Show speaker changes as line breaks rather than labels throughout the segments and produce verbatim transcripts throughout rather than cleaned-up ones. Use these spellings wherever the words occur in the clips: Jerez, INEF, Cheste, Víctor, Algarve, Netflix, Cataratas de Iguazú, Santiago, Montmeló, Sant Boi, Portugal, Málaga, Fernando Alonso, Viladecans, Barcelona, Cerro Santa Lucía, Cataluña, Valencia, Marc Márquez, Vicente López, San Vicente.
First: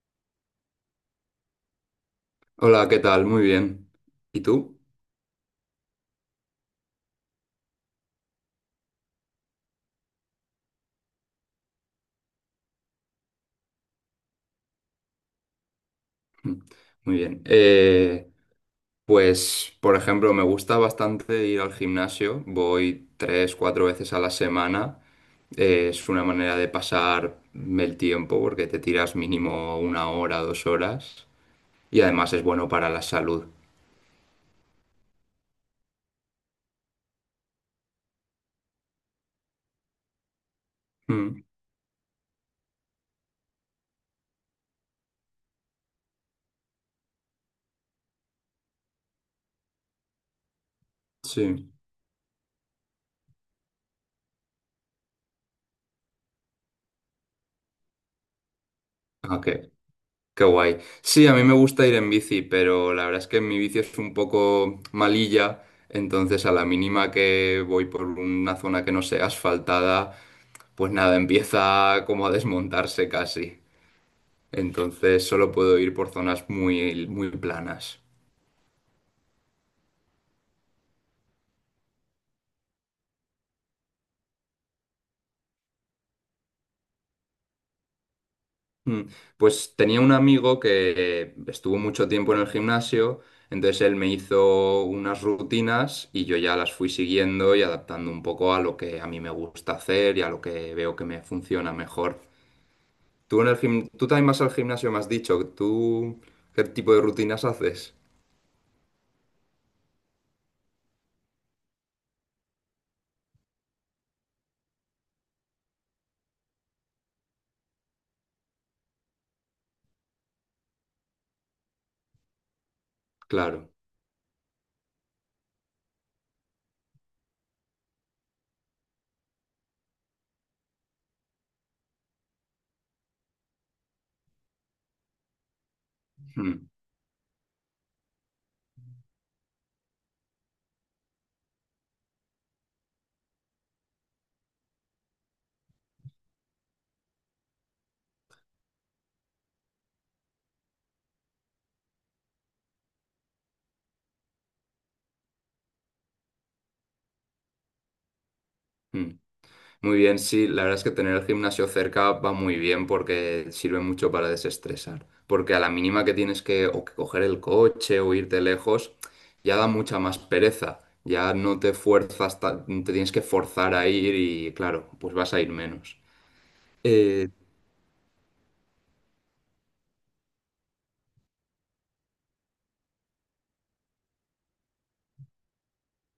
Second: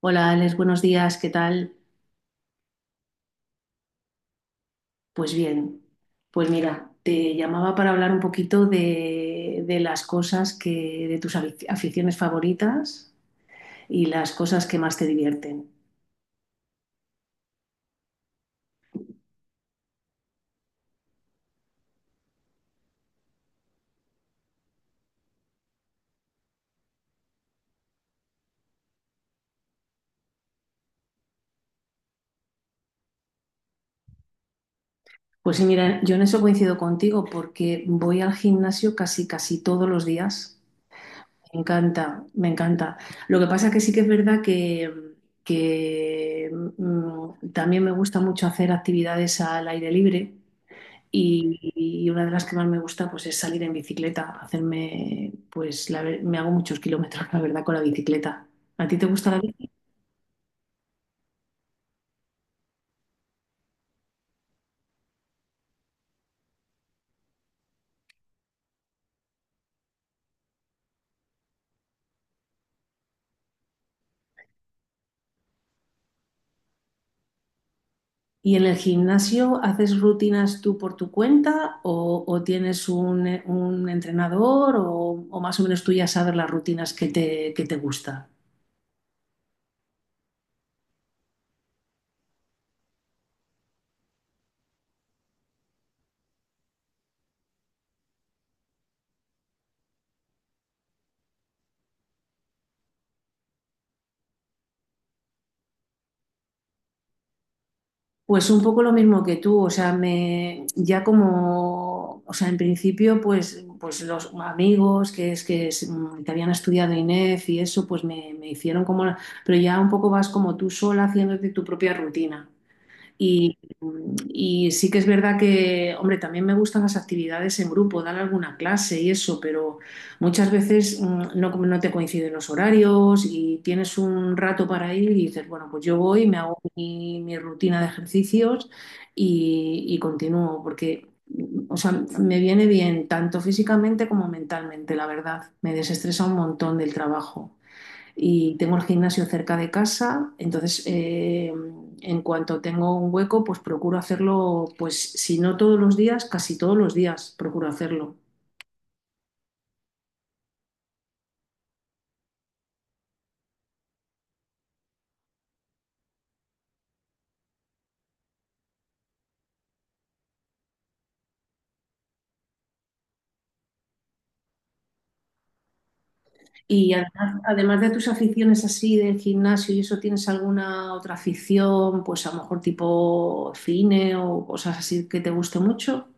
Hola Alex, buenos días, ¿qué tal?
Hola, ¿qué tal? Muy bien. ¿Y tú?
Pues bien, pues mira, te llamaba para hablar un poquito de, de las cosas que, de tus afic- aficiones favoritas y las cosas que más te divierten.
Mm. Muy bien. Eh, pues, por ejemplo, me gusta bastante ir al gimnasio. Voy tres, cuatro veces a la semana. Eh, es una manera de pasar el tiempo porque te tiras mínimo una hora, dos horas. Y además es bueno para la salud.
Pues sí, mira, yo en eso coincido contigo porque voy al gimnasio casi, casi todos los días.
Mm,
Me encanta, me encanta. Lo que pasa que sí que es verdad que, que, mm, también me gusta mucho hacer actividades al aire libre.
sí.
Y, y una de las que más me gusta pues, es salir en bicicleta, hacerme, pues la ver- me hago muchos kilómetros, la verdad, con la bicicleta. ¿A ti te gusta la
Ok.
bicicleta?
Qué guay. Sí, a mí me gusta ir en bici, pero la verdad es que mi bici es un poco malilla, entonces a la mínima que voy por una zona que no sea asfaltada, pues nada, empieza como a desmontarse casi. Entonces solo puedo ir por zonas muy, muy planas.
¿Y en el gimnasio haces rutinas tú por tu cuenta o, o tienes un, un entrenador o, o más o menos tú ya sabes las rutinas que te, que te gusta?
Mm, Pues tenía un amigo que estuvo mucho tiempo en el gimnasio, entonces él me hizo unas rutinas y yo ya las fui siguiendo y adaptando un poco a lo que a mí me gusta hacer y a lo que veo que me funciona mejor. Tú en el gim- tú también vas al gimnasio, me has dicho, ¿tú qué tipo de rutinas haces?
Pues un poco lo mismo que tú, o sea, me ya como, o sea, en principio, pues, pues los amigos que es que es, mm, te habían estudiado INEF y eso, pues me, me hicieron como, la- pero ya un poco vas como tú sola haciéndote tu propia rutina. Y,
Claro.
y sí que es verdad que, hombre, también me gustan las actividades en grupo, dar alguna clase y eso, pero muchas veces mm, no, no te coinciden los horarios y tienes un rato para ir y dices, bueno, pues yo voy, me hago
Mm,
mi, mi rutina de ejercicios y, y continúo, porque, mm, o sea, me viene bien tanto físicamente como mentalmente, la verdad, me desestresa un montón del trabajo y tengo el gimnasio cerca de casa, entonces eh, en cuanto tengo un hueco, pues procuro hacerlo, pues si no todos los días, casi todos los días procuro hacerlo.
mm. Muy bien, sí, la verdad es que tener el gimnasio cerca va muy bien porque sirve mucho para desestresar. Porque a la mínima que tienes que o que coger el coche o irte lejos, ya da mucha más pereza. Ya no te fuerzas, ta- te tienes que forzar a ir y claro, pues vas a ir menos.
Y
Eh,
además, además de tus aficiones así del gimnasio y eso, ¿tienes alguna otra afición, pues a lo mejor tipo cine o cosas así que te guste mucho?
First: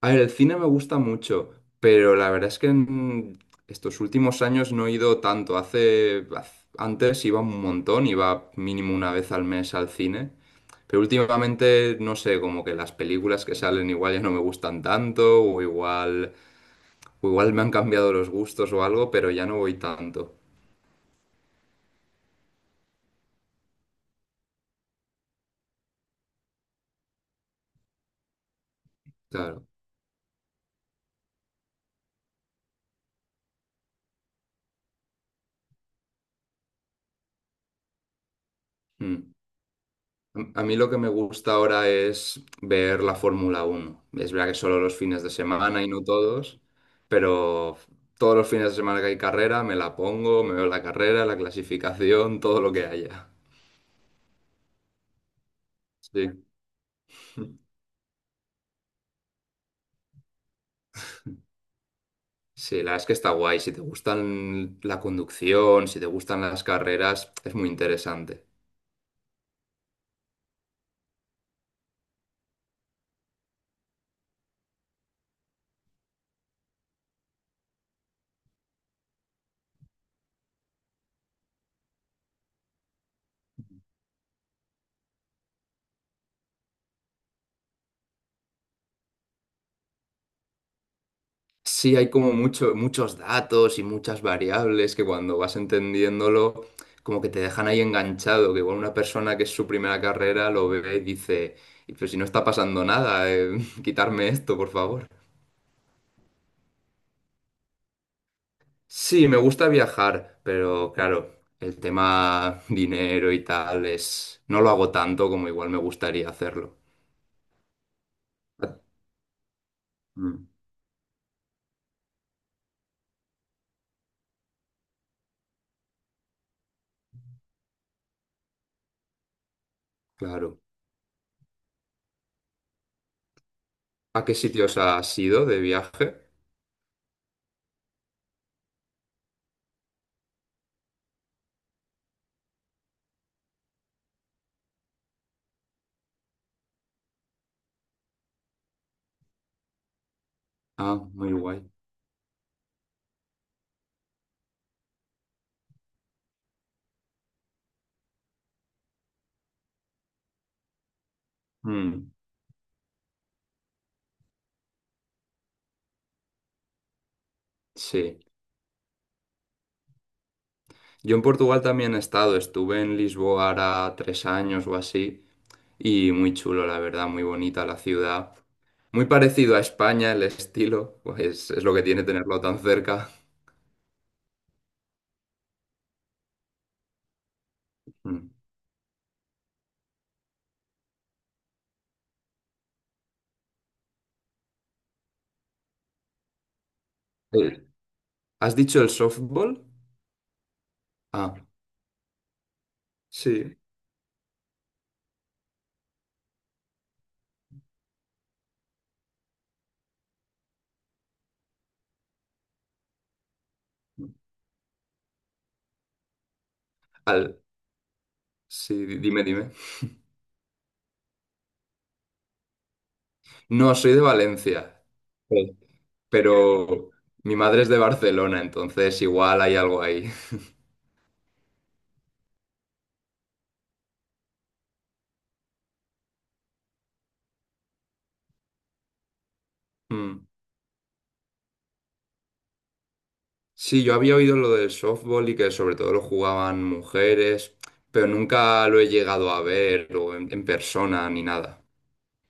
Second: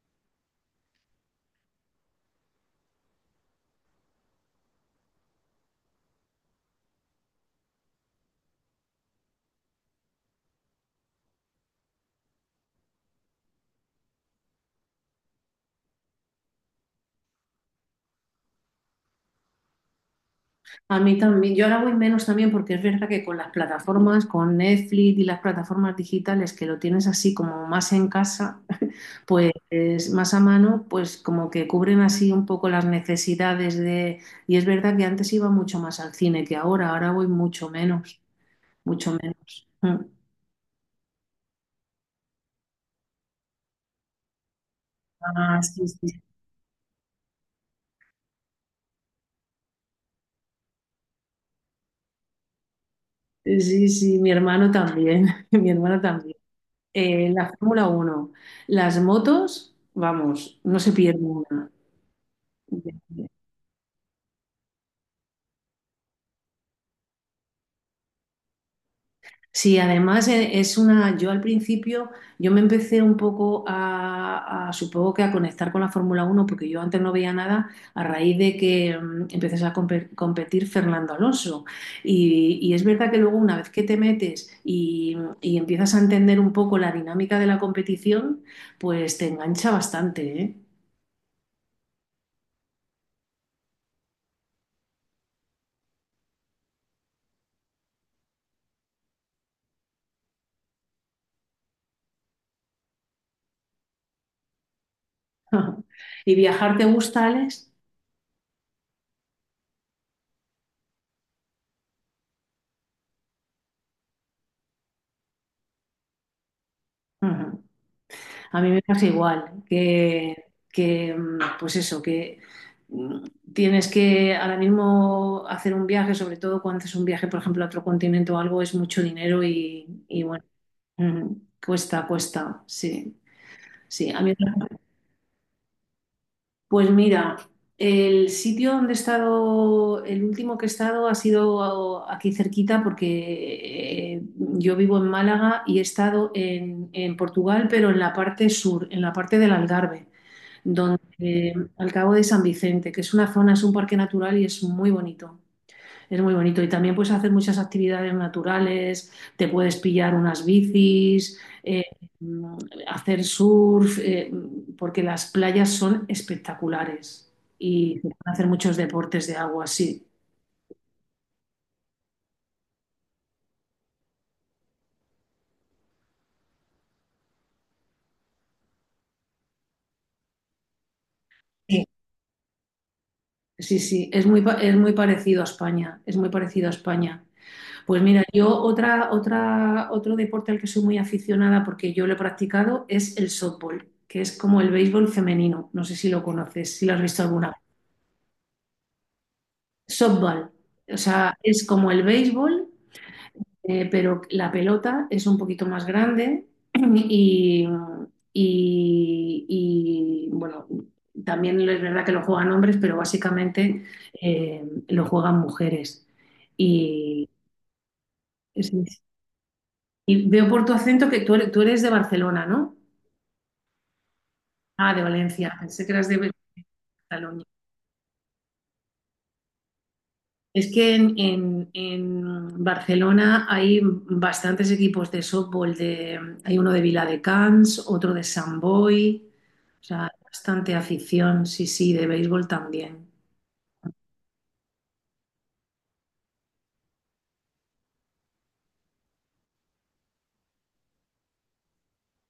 A ver, el cine me gusta mucho, pero la verdad es que en estos últimos años no he ido tanto. Hace, haz- antes iba un montón, iba mínimo una vez al mes al cine, pero últimamente no sé, como que las películas que salen igual ya no me gustan tanto, o igual, o igual me han cambiado los gustos o algo, pero ya no voy tanto.
A mí también, yo ahora voy menos también porque es verdad que con las plataformas, con Netflix y las plataformas digitales que lo tienes así como más en casa, pues
Claro.
más a mano, pues como que cubren así un poco las necesidades de... Y es verdad que antes iba mucho más al cine que ahora, ahora, voy mucho menos, mucho
Mm.
menos. Mm.
A a mí lo que me gusta ahora es ver la Fórmula Uno. Es verdad que solo los fines de
Ah,
semana
sí,
y no
sí.
todos, pero todos los fines de semana que hay carrera me la pongo, me veo la carrera, la clasificación, todo lo que haya.
Sí, sí, mi hermano también, mi hermano
Sí.
también. Eh, la Fórmula Uno, las motos, vamos, no se pierde una.
Sí, la verdad es que está guay. Si te gustan la conducción, si te gustan las carreras, es muy interesante.
Sí, además e- es una, yo al principio, yo me empecé un poco a, a, supongo que a conectar con la Fórmula Uno, porque yo antes no veía nada a raíz de que mm, empezase a compe- competir Fernando Alonso. Y, y es verdad que luego una vez que te metes y, y empiezas a entender un poco la dinámica de la competición, pues te engancha bastante, ¿eh?
Sí, hay como mucho- muchos datos y muchas variables que cuando vas entendiéndolo, como que te dejan ahí enganchado, que igual una persona que es su primera carrera lo ve y dice: "Y pero si no está pasando nada, eh, quitarme esto, por favor".
¿Y viajar te gusta, Alex?
Sí, me gusta viajar, pero claro, el tema dinero y tal es… No lo hago tanto como igual me gustaría hacerlo.
Ujú. A mí
Ah,
me pasa igual, que,
mm,
que, mm, pues eso, que mm, tienes que ahora mismo hacer un viaje, sobre todo cuando haces un viaje, por ejemplo, a otro continente o algo, es mucho dinero y, y bueno,
claro.
mm, cuesta, cuesta, sí, sí.
¿A
A mí,
qué sitios has ido de viaje?
pues mira, el sitio donde he estado, el último que he estado ha sido aquí cerquita porque eh, yo vivo en Málaga y he estado en en Portugal, pero en la parte sur, en la parte del Algarve
Ah, muy
donde
guay.
al cabo de San Vicente, que es una zona, es un parque natural y es muy bonito. Es muy bonito y también puedes hacer muchas actividades naturales, te puedes pillar unas bicis, eh,
Mm,
hacer surf, eh, porque las playas son espectaculares y se pueden
sí.
hacer muchos deportes de agua, sí.
Yo en Portugal también he estado, estuve en Lisboa ahora tres años o así, y muy chulo, la verdad, muy bonita la ciudad. Muy parecido a España el estilo, pues es lo que
Sí.
tiene tenerlo tan cerca.
Sí, sí, es muy, pa- es muy parecido a España, es muy parecido a España. Pues mira,
Mm.
yo otra, otra, otro deporte al que soy muy aficionada porque yo lo he practicado es el softball, que es como el béisbol femenino. No sé si lo conoces, si lo has visto alguna vez.
Eh, ¿Has dicho el softball?
Softball, o
Ah,
sea, es como el béisbol,
sí.
eh, pero la pelota es un poquito más grande y, y- y, bueno, también es verdad que lo juegan hombres, pero básicamente eh, lo juegan mujeres. Y,
Al,
sí,
sí, di- dime, dime.
Y veo por tu acento que tú eres, tú eres de Barcelona, ¿no?
No, soy de Valencia.
Ah, de Valencia.
Sí,
Pensé que eras de
pero mi
Cataluña.
madre es de Barcelona, entonces igual hay algo ahí.
Es que en, en- en Barcelona hay bastantes equipos de softball. De, hay uno de Viladecans, otro de Sant Boi. O sea, hay
Mm.
bastante afición, sí, sí, de béisbol también.
Sí, yo había oído lo del softball y que sobre todo lo jugaban mujeres, pero nunca lo he llegado a ver o en, en persona ni nada.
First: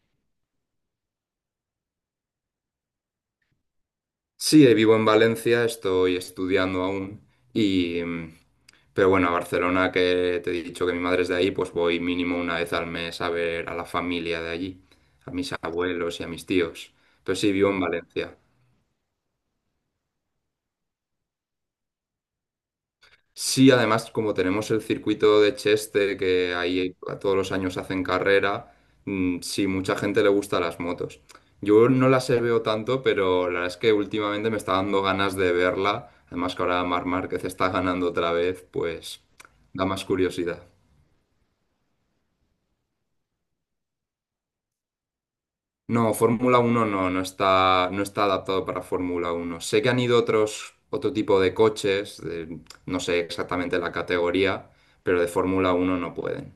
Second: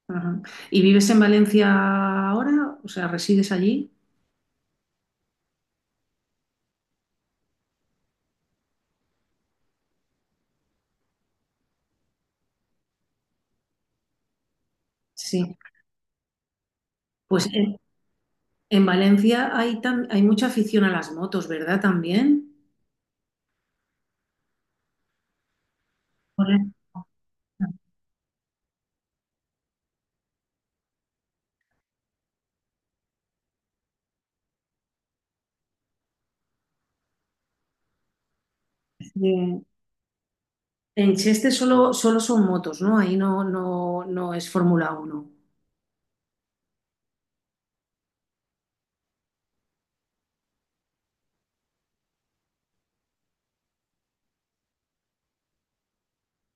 Ajá. ¿Y vives en Valencia ahora? O sea, ¿resides allí?
Sí, eh, vivo en Valencia, estoy estudiando aún y… mm, pero bueno, a Barcelona, que te he dicho que mi madre es de ahí, pues voy mínimo una vez al mes a ver a la familia de allí, a mis
Sí.
abuelos y a mis tíos. Pero
Pues
sí, vivo
en,
en Valencia.
en Valencia hay, tan hay mucha afición a las motos, ¿verdad? También.
Sí, además, como tenemos el circuito de Cheste, que
Correcto.
ahí todos los años hacen carrera, mm, sí, mucha gente le gusta las motos. Yo no las he veo tanto, pero la verdad es que últimamente me está dando ganas de verla. Además que ahora Marc Márquez está ganando otra vez, pues
Sí.
da más curiosidad.
En Cheste solo, solo son motos, ¿no? Ahí no, no, no es Fórmula Uno.
No, Fórmula Uno no, no está, no está adaptado para Fórmula Uno. Sé que han ido otros, otro tipo de coches, de- no sé exactamente la categoría, pero de Fórmula Uno no pueden.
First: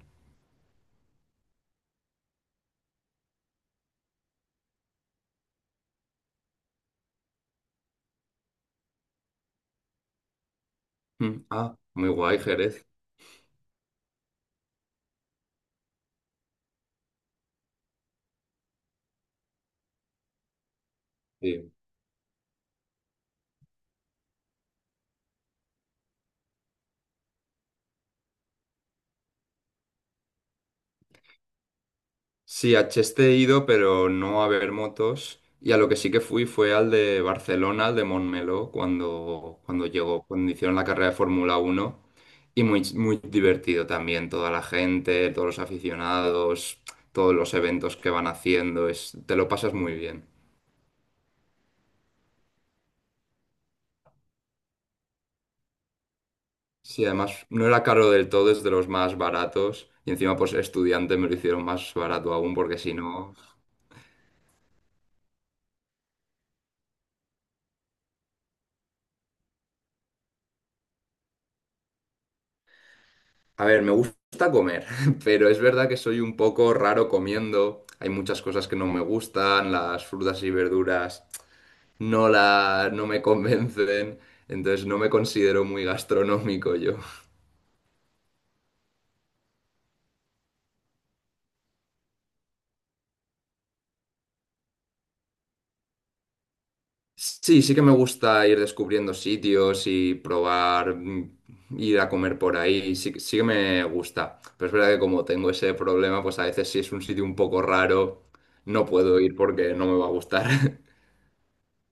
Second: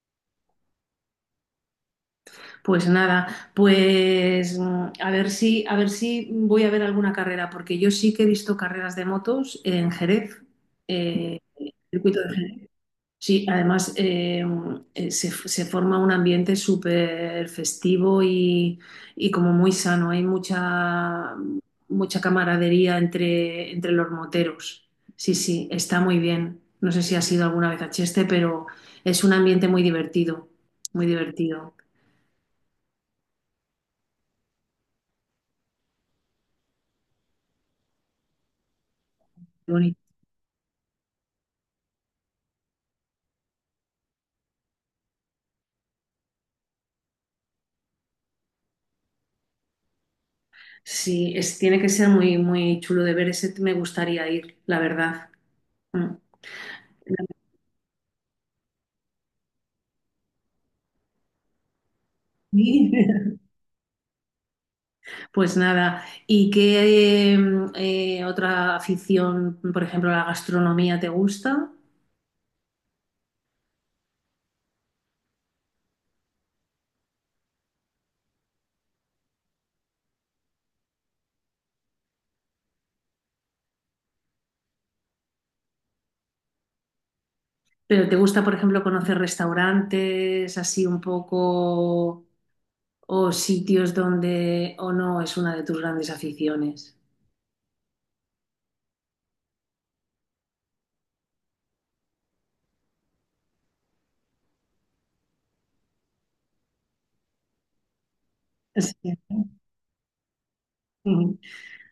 Pues nada, pues mm, a ver si, a ver si voy a ver alguna carrera, porque yo sí que he visto carreras de motos en Jerez, eh,
Mm. Ah, muy
circuito de
guay,
Jerez.
Jerez.
Sí, además eh, eh, se, se forma un ambiente súper festivo y, y como muy sano. Hay mucha,
Sí.
mucha camaradería entre, entre los moteros. Sí, sí, está muy bien. No sé si has ido alguna vez a Cheste, pero es un ambiente muy divertido, muy divertido.
Sí, a Cheste he ido, pero no a ver motos. Y a lo que sí que fui fue al de Barcelona, al de Montmeló, cuando,
Qué
cuando
bonito.
llegó, cuando hicieron la carrera de Fórmula Uno. Y muy, muy divertido también, toda la gente, todos los aficionados, todos los eventos que van haciendo. Es, te lo pasas muy bien.
Sí, es, tiene que ser muy, muy chulo de ver. Ese me gustaría ir, la verdad. Mm.
Sí, además no era caro del todo, es de los más baratos. Y encima, pues estudiante me lo hicieron más barato aún, porque
Sí.
si no.
Pues nada, ¿y qué mm, eh, otra afición, por ejemplo, la gastronomía te gusta?
A ver, me gusta comer, pero es verdad que soy un poco raro comiendo. Hay muchas cosas que no me gustan, las frutas y verduras no la, no me convencen, entonces no me considero muy gastronómico yo.
¿Pero te gusta, por ejemplo, conocer restaurantes así un poco o sitios donde o no es una de tus grandes aficiones?
Sí, sí que me gusta ir descubriendo sitios y probar, mm, ir a comer por ahí, sí, que- sí que me gusta. Pero es verdad que como tengo ese problema, pues a veces si es un sitio un poco raro, no puedo ir porque no me va a gustar.
Sí.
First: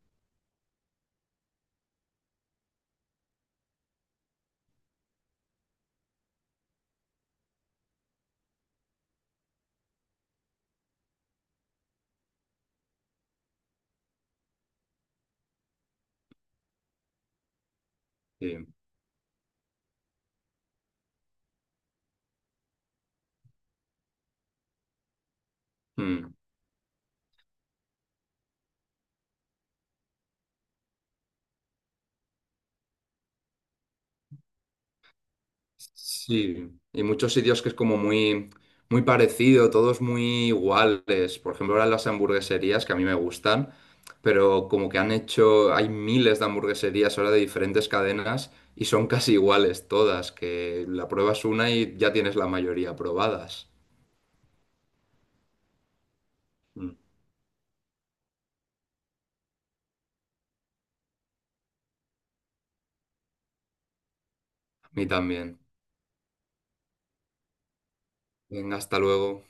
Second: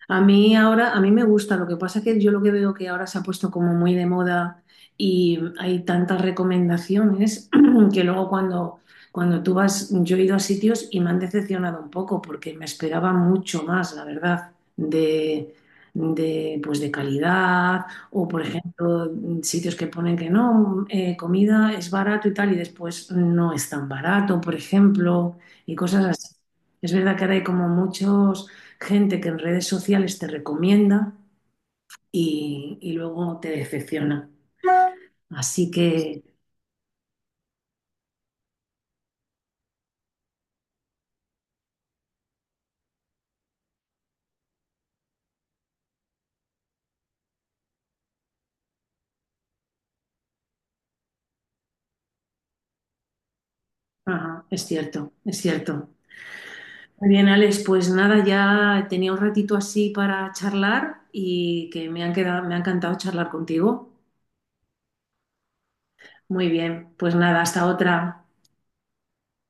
A mí ahora, a mí me gusta, lo que pasa es que yo lo que veo que ahora se ha puesto como muy de moda y hay tantas recomendaciones que luego cuando, cuando tú vas, yo he ido a sitios y me han decepcionado un poco porque me esperaba mucho más, la verdad, de, de, pues de calidad o, por
Sí.
ejemplo, sitios que ponen que no, eh, comida es barato y tal y después no es tan barato, por ejemplo, y cosas
Mm.
así. Es verdad que ahora hay como muchos gente que en redes sociales te recomienda y, y luego te decepciona. Así que
Sí, y muchos sitios que es como muy, muy parecido, todos muy iguales. Por ejemplo, ahora las hamburgueserías que a mí me gustan, pero como que han hecho, hay miles de hamburgueserías ahora de diferentes cadenas y son casi iguales todas, que la pruebas una y ya tienes la mayoría probadas.
ajá, es cierto, es cierto.
Mm.
Muy bien, Alex, pues nada, ya tenía un ratito así para charlar y que me han quedado, me ha encantado charlar contigo.
A mí también.
Muy bien, pues nada, hasta otra.
Venga, hasta luego.